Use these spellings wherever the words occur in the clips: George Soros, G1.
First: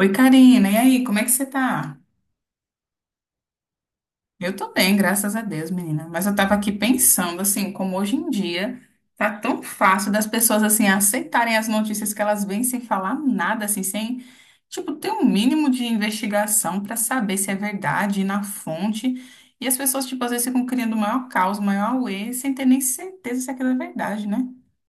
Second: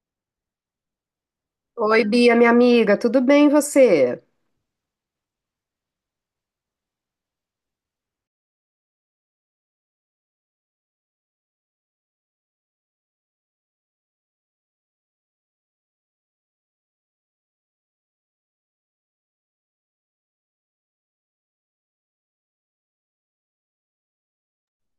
Oi, Karina, e aí, como é que você tá? Oi, Bia, minha amiga, tudo bem e você? Eu tô bem, graças a Deus, menina. Mas eu tava aqui pensando, assim, como hoje em dia tá tão fácil das pessoas, assim, aceitarem as notícias que elas vêm sem falar nada, assim, sem, tipo, ter um mínimo de investigação pra saber se é verdade, ir na fonte. E as pessoas, tipo, às vezes ficam criando o maior caos, o maior auê, sem ter nem certeza se aquilo é verdade, né?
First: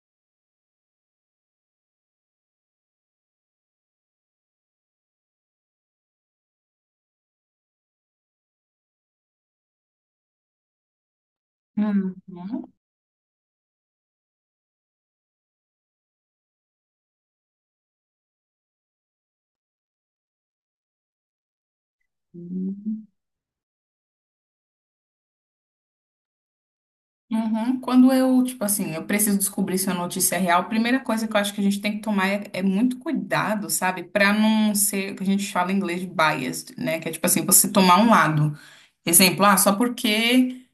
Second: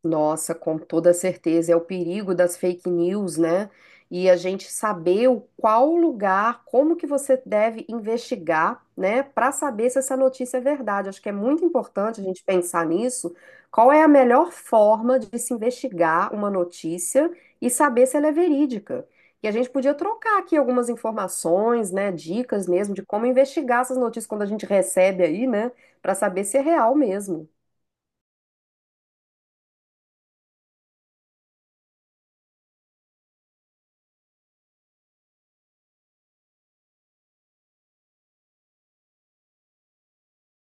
Nossa, com toda certeza, é o perigo das fake news, né? E a gente saber o qual lugar, como que você deve investigar, né, para saber se essa notícia é verdade. Acho que é muito importante a gente pensar nisso. Qual é a melhor forma de se investigar uma notícia e saber se ela é verídica? E a gente podia trocar aqui algumas informações, né, dicas mesmo de Uhum. como investigar essas notícias quando a gente recebe aí, né, para saber se é real mesmo. Uhum. Quando eu, tipo assim, eu preciso descobrir se a notícia é real, a primeira coisa que eu acho que a gente tem que tomar é, é muito cuidado, sabe? Pra não ser, o que a gente fala em inglês, de biased, né? Que é tipo assim, você tomar um lado. Exemplo, ah, só porque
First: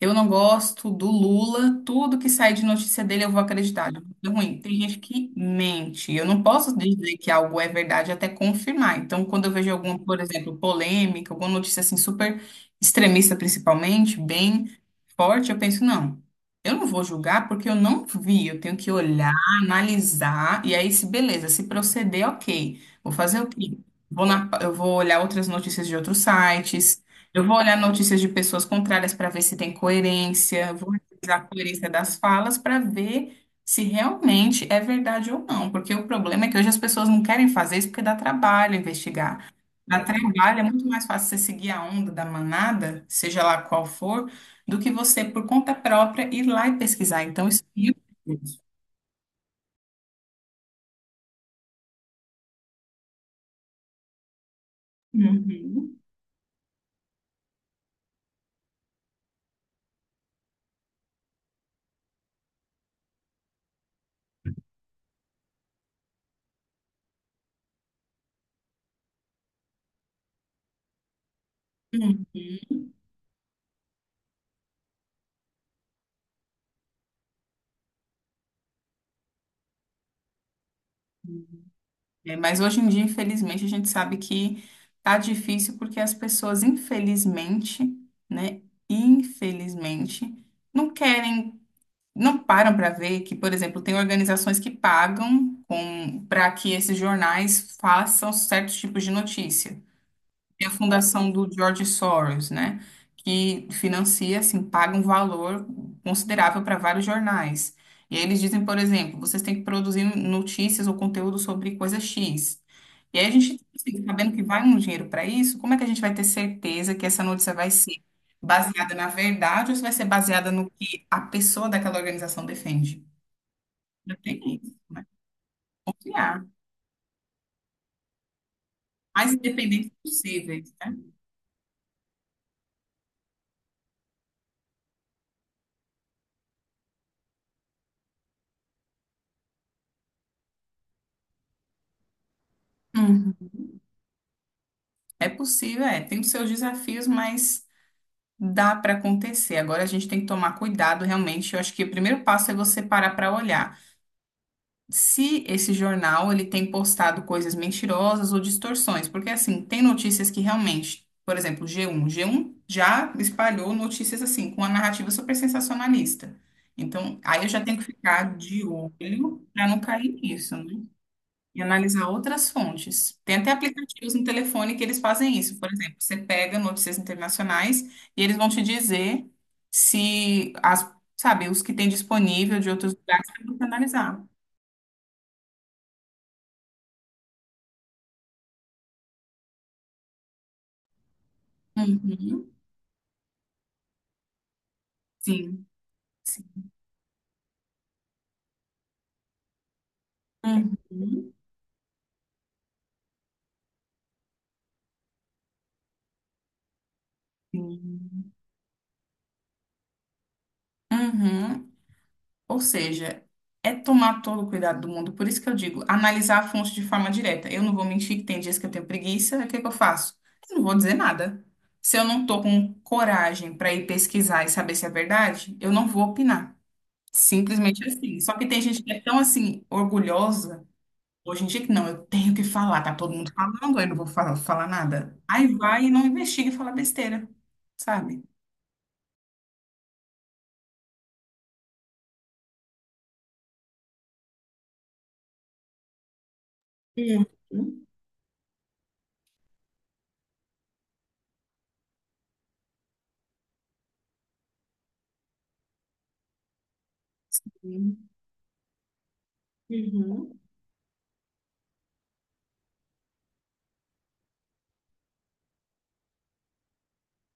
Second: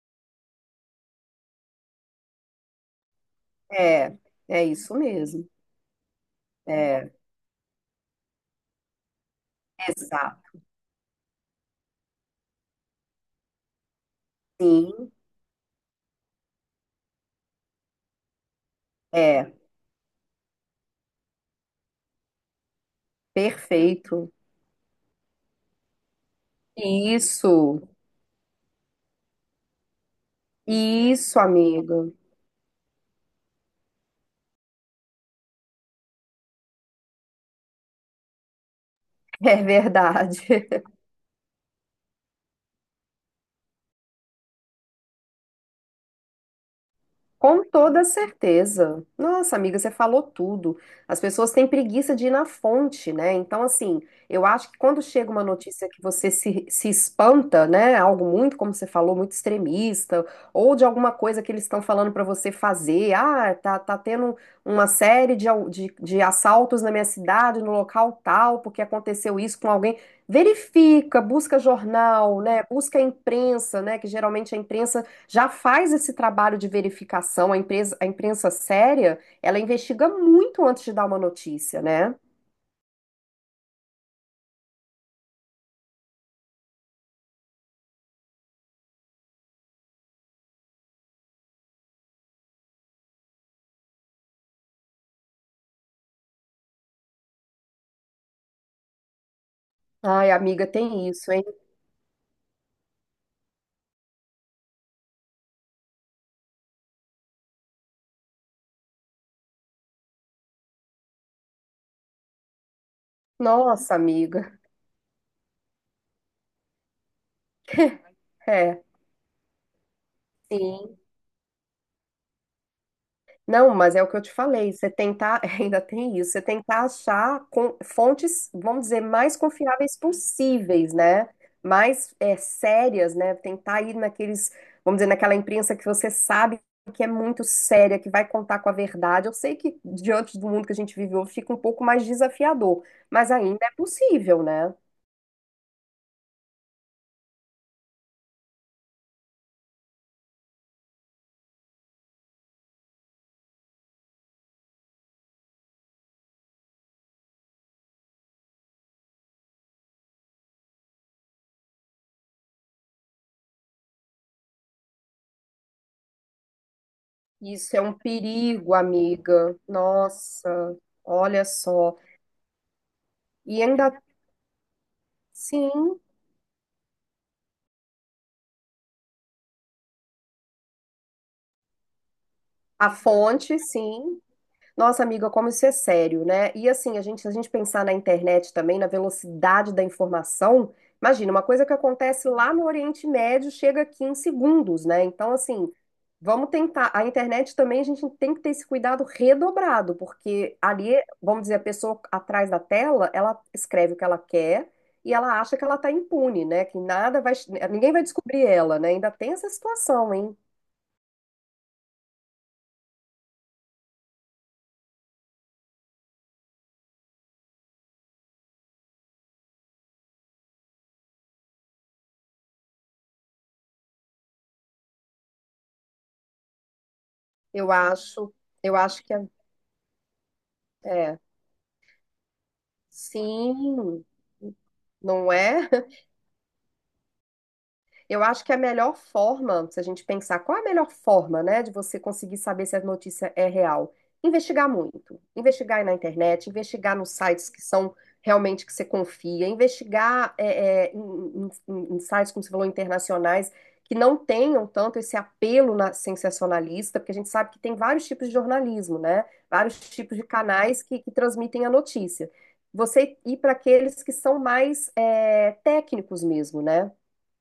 eu não gosto do Lula, tudo que sai de notícia dele eu vou acreditar. É, É ruim. é Tem isso gente que mesmo. mente. Eu não posso É, dizer que algo é verdade até confirmar. Então, quando eu vejo alguma, por exemplo, exato. polêmica, alguma notícia assim super extremista, principalmente, bem Sim, forte, eu penso, não, eu não vou julgar porque eu não vi, eu tenho que olhar, é, analisar, e aí se beleza, se proceder, ok. Vou fazer o quê? Vou perfeito. na, eu vou olhar outras notícias de outros sites, eu vou olhar Isso, notícias de pessoas contrárias para ver se tem coerência, vou analisar isso, a coerência amigo. das falas para ver se realmente é verdade ou não, porque o problema é que hoje as pessoas não querem fazer isso porque dá trabalho investigar. É Dá verdade. trabalho, é muito mais fácil você seguir a onda da manada, seja lá qual for, do que você, por conta própria, ir lá e pesquisar. Então, isso. Com É mil toda por cento. certeza. Nossa, amiga, você falou tudo. As pessoas têm preguiça de ir na fonte, né? Então, assim, eu acho que quando chega uma notícia Uhum. que você se espanta, né? Algo muito, como você falou, muito extremista, ou de alguma coisa que eles estão falando para você fazer. Ah, tá, tá tendo uma série de assaltos na minha cidade, no local tal, porque aconteceu isso com alguém. Verifica, busca Uhum. jornal, né? Busca a imprensa, né? Que geralmente a imprensa já faz esse trabalho de verificação. A empresa, a imprensa séria, ela investiga muito antes de dar uma notícia, né? É, mas hoje em dia, infelizmente, a gente sabe que tá difícil porque as pessoas, infelizmente, né, infelizmente, não querem, não param para ver que, por exemplo, tem organizações que pagam com para que esses jornais façam certos tipos de notícia. Ai, E amiga, a tem fundação isso, hein? do George Soros, né? Que financia, assim, paga um valor considerável para vários jornais. E aí eles dizem, por exemplo, vocês têm que produzir notícias ou conteúdo sobre coisa X. E aí a gente, Nossa, assim, sabendo que amiga. vai um dinheiro para isso, como é que a gente vai ter certeza que essa notícia vai ser É, baseada na verdade ou se vai ser baseada no sim. que a pessoa daquela organização defende? Não, mas é o Não que eu te tem falei, isso, você né? tentar, ainda tem isso, você Criar. tentar fontes, vamos dizer, Mais mais independentes confiáveis possíveis, possíveis, né? né? Mais é, sérias, né? Tentar ir naqueles, vamos dizer, naquela imprensa que você sabe que é muito séria, que vai contar com a verdade. Eu sei que diante do mundo que a gente vive hoje fica um pouco mais desafiador, mas Uhum. ainda é possível, né? É possível, é. Tem os seus desafios, mas dá para acontecer. Agora a gente tem que tomar cuidado, realmente. Eu acho que o primeiro passo é você parar para olhar se esse jornal ele tem postado coisas mentirosas ou distorções, porque assim, tem notícias que realmente, por exemplo, G1, G1 já espalhou notícias assim com a narrativa super sensacionalista. Então, aí eu já Isso tenho é que um ficar de perigo, olho amiga. para não cair nisso, Nossa, né? olha E só. analisar outras fontes. Tem até E ainda, aplicativos no telefone que eles fazem isso. Por exemplo, sim, você pega notícias internacionais e eles vão te dizer se as, sabe, os que tem disponível de a outros lugares para fonte, você sim. analisar. Nossa, amiga, como isso é sério, né? E assim, a gente, se a gente pensar na internet também, na velocidade da informação, imagina, uma coisa que acontece lá Uhum. no Oriente Médio chega aqui em segundos, né? Então, assim, Sim. vamos Sim. tentar. A internet também, a gente tem que ter esse cuidado redobrado, porque ali, Uhum. vamos dizer, a pessoa atrás da tela, ela escreve o que ela quer e ela acha que ela tá impune, né? Que nada vai, ninguém vai Sim. descobrir ela, né? Ainda tem essa situação, hein? Uhum. Ou seja, é tomar todo o cuidado do mundo. Por isso que eu digo, analisar a fonte de forma direta. Eu não vou mentir que tem dias que eu tenho preguiça, o que que eu faço? Eu não vou dizer nada. Se eu não tô com coragem para ir pesquisar e saber se é verdade, eu não vou opinar. Eu Simplesmente assim. acho, Só que tem eu gente que acho é que é. tão assim orgulhosa É. hoje em dia que não, eu tenho que falar, tá todo mundo falando, eu não Sim, vou falar, falar nada. não Aí é? vai e não investiga e fala besteira, Eu sabe? acho que a melhor forma, se a gente pensar qual é a melhor forma, né, de você conseguir saber se a notícia é real, investigar muito. Investigar aí na internet, investigar nos sites que Uhum. são realmente que você confia, investigar em sites, como você falou, internacionais, que não tenham tanto esse apelo sensacionalista, porque a gente sabe que tem vários tipos de jornalismo, né? Vários tipos de Uhum. canais que transmitem a notícia. Você ir para aqueles que são mais é, técnicos mesmo, né?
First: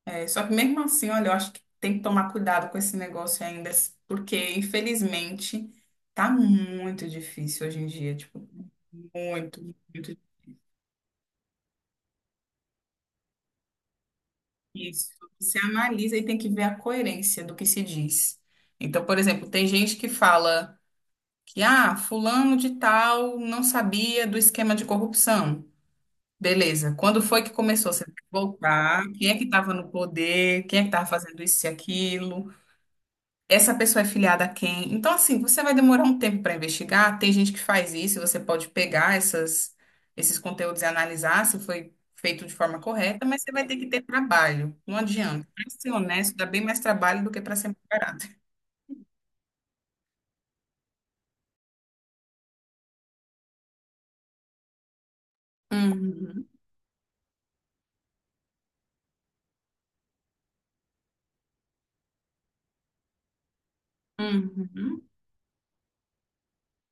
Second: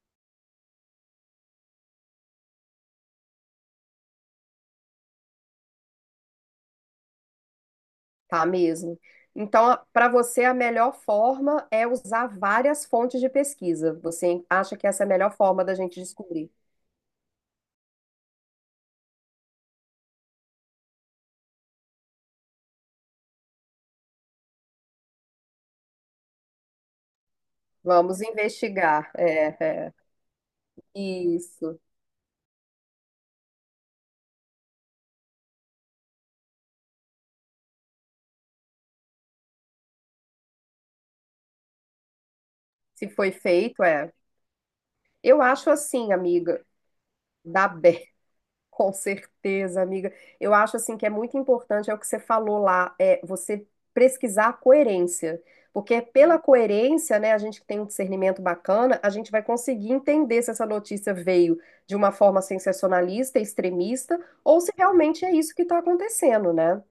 É, só que mesmo assim, olha, eu acho que tem que tomar cuidado com esse negócio ainda, porque infelizmente tá muito difícil hoje em dia, tipo, Tá mesmo. muito, Então, para muito você, a melhor forma é usar várias fontes de pesquisa. Você acha que essa é a difícil. melhor Você forma da gente analisa e tem que descobrir? ver a coerência do que se diz. Então, por exemplo, tem gente que fala que, ah, fulano de tal não sabia do esquema de corrupção. Beleza, quando foi que começou? Você tem Vamos que voltar, investigar. quem é que É, estava no é. poder, quem é que estava fazendo isso e Isso. aquilo? Essa pessoa é filiada a quem. Então, assim, você vai demorar um tempo para investigar. Tem gente que faz isso, e você pode pegar essas, esses conteúdos e analisar se foi feito de forma Se correta, foi mas você vai ter feito, que ter é. trabalho. Não Eu adianta. Para acho ser assim, honesto, dá bem amiga, mais trabalho do que para dá ser mais bem. barato. Com certeza, amiga. Eu acho assim que é muito importante, é o que você falou lá, é você pesquisar a coerência. Porque é pela Uhum, coerência, né, a gente que tem um discernimento bacana, a gente vai conseguir entender se essa notícia veio de uma forma sensacionalista, extremista, ou se uhum. realmente é isso que está acontecendo, né?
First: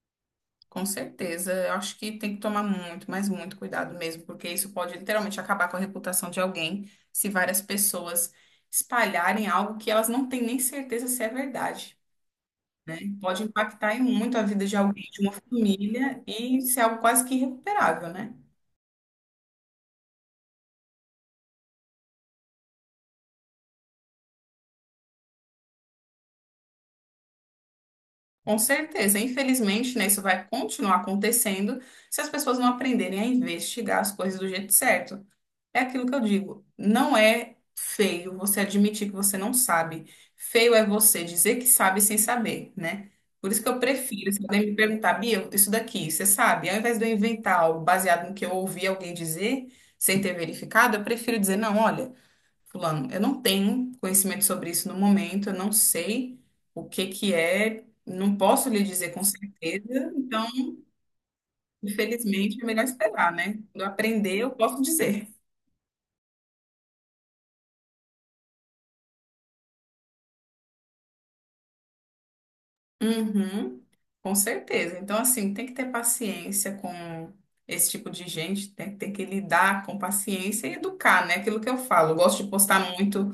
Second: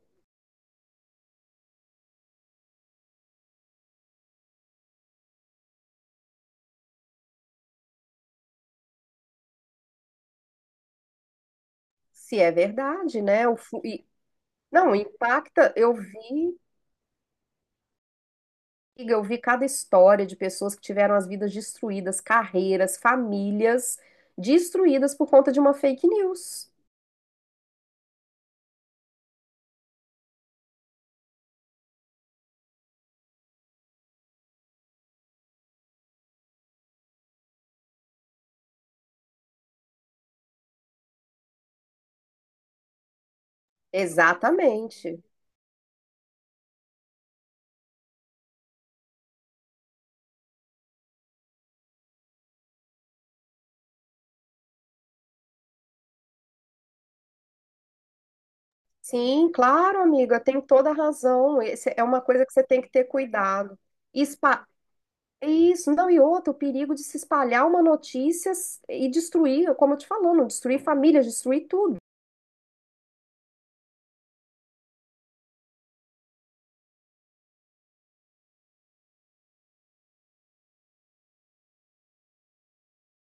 Com certeza. Eu acho que tem que tomar muito, mas muito cuidado mesmo, porque isso pode literalmente acabar com a reputação de alguém se várias pessoas espalharem algo que elas não têm nem certeza se é verdade. Se é verdade, Pode né? Impactar em muito a vida de Não, alguém, de uma impacta, eu família, vi. e ser algo quase que irrecuperável, né? Amiga, eu vi cada história de pessoas que tiveram as vidas destruídas, carreiras, famílias destruídas por conta de uma fake news. Com certeza. Infelizmente, né, isso vai continuar acontecendo se as pessoas não aprenderem a investigar as coisas do jeito certo. É aquilo que eu digo. Não é feio você admitir que você não sabe. Feio é você dizer que sabe sem saber, né? Por isso que eu prefiro, se alguém me perguntar, Exatamente. Bia, isso daqui, você sabe? Ao invés de eu inventar algo baseado no que eu ouvi alguém dizer, sem ter verificado, eu prefiro dizer, não, olha. Fulano, eu não tenho conhecimento sobre isso no momento, eu não sei o que que é, não posso lhe dizer com Sim, claro, certeza, amiga, então, tem toda a razão. Esse é uma coisa que infelizmente, você é tem melhor que ter esperar, né? cuidado. Quando eu aprender, eu Espa- posso dizer. Isso, não, e outra, o perigo de se espalhar uma notícia e destruir, como eu te falou, não destruir famílias, destruir tudo. Uhum, com certeza. Então, assim, tem que ter paciência com esse tipo de gente, tem, tem que lidar com paciência e educar, né? Aquilo que eu falo. Eu gosto de postar muito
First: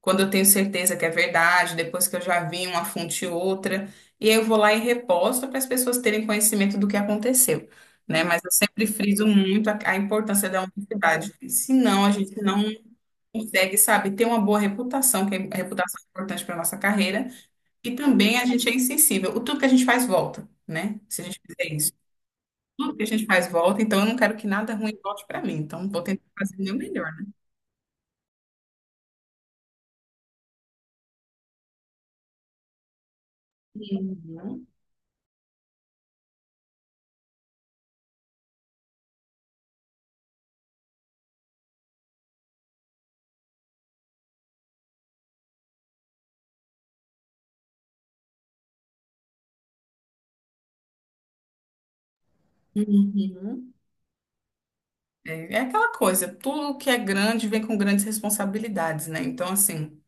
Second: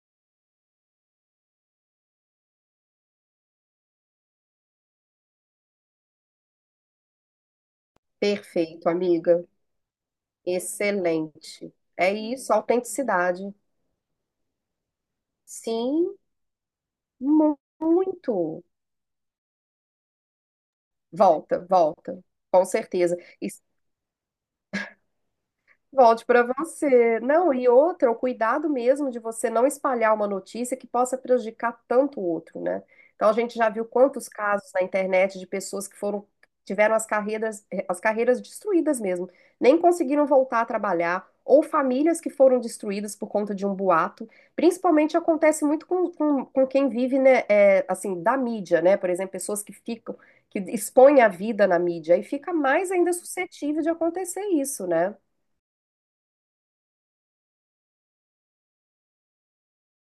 quando eu tenho certeza que é verdade, depois que eu já vi uma fonte e outra, e aí eu vou lá e reposto para as pessoas terem conhecimento do que aconteceu, né? Mas eu sempre Perfeito, friso amiga. muito a importância da honestidade. Excelente. Senão a É gente isso, não autenticidade. consegue, sabe, ter uma boa reputação, que é, a reputação é Sim, importante para nossa carreira, e muito. também a gente é insensível. O tudo que a gente faz volta, né? Se a gente Volta, fizer isso. volta, com Tudo que a certeza. gente faz E volta, então eu não quero que nada ruim volte para mim. Então, vou tentar volte para fazer o meu melhor, você. né? Não, e outra, o cuidado mesmo de você não espalhar uma notícia que possa prejudicar tanto o outro, né? Então a gente já viu quantos Uhum. casos na internet de pessoas que foram tiveram as carreiras destruídas mesmo, nem conseguiram voltar a trabalhar, ou famílias que foram destruídas por conta de um boato. Principalmente acontece muito com quem vive, né, é, assim, da mídia, né? Por exemplo, pessoas que ficam que expõem a vida na mídia e fica mais ainda Uhum. suscetível de acontecer isso, né? É, é aquela coisa, tudo que é grande vem com grandes responsabilidades, né? Então, assim,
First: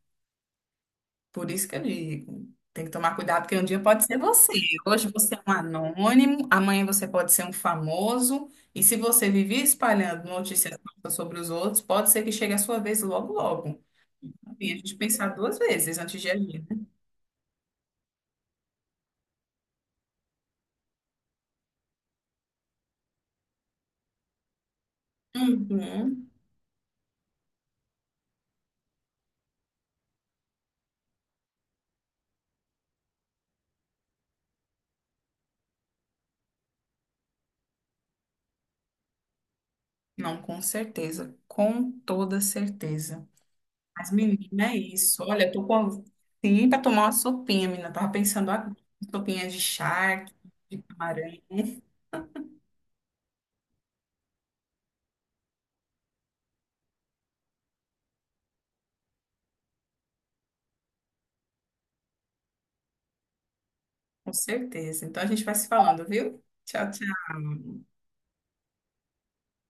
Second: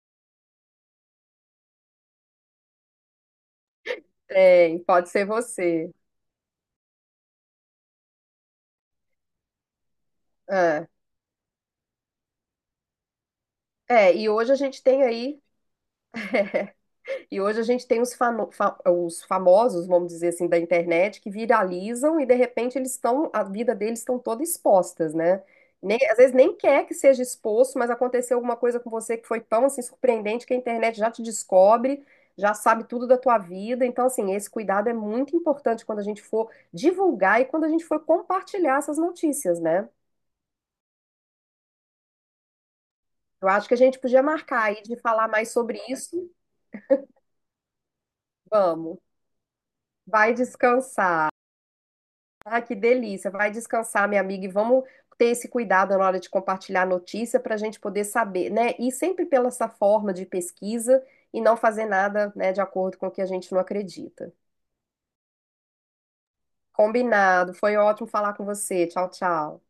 por isso que eu digo, tem que tomar cuidado, porque um dia pode ser você. Tem, Hoje pode ser você é um você. anônimo, amanhã você pode ser um famoso, e se você viver espalhando notícias É. falsas sobre os outros, pode ser que chegue a sua vez logo, logo. É, e hoje a Enfim, a gente gente tem pensar aí, duas vezes antes de agir, né? e hoje a gente tem os, os famosos, vamos dizer assim, da internet, que viralizam e de repente eles estão, a vida deles estão toda expostas, né? Nem, às Uhum. vezes nem quer que seja exposto, mas aconteceu alguma coisa com você que foi tão assim surpreendente que a internet já te descobre, já sabe tudo da tua vida. Então, assim, esse cuidado é muito importante quando a gente for divulgar e quando a gente for compartilhar essas notícias, né? Não, com certeza, com toda certeza. Eu acho que a gente Mas, podia marcar menina, é aí de isso. falar Olha, eu mais tô sobre com isso. sim pra tomar uma sopinha, menina. Eu tava pensando agora. Vamos. Sopinha de charque, Vai de camarão, descansar. Ah, que delícia. Vai descansar, minha amiga, e vamos ter esse cuidado na hora de compartilhar a notícia para a gente poder saber, né? E sempre pela essa forma de pesquisa e não fazer nada, né, de acordo com o que a gente não com acredita. certeza. Então a gente vai se falando, viu? Tchau, Combinado. tchau. Foi ótimo falar com você. Tchau, tchau.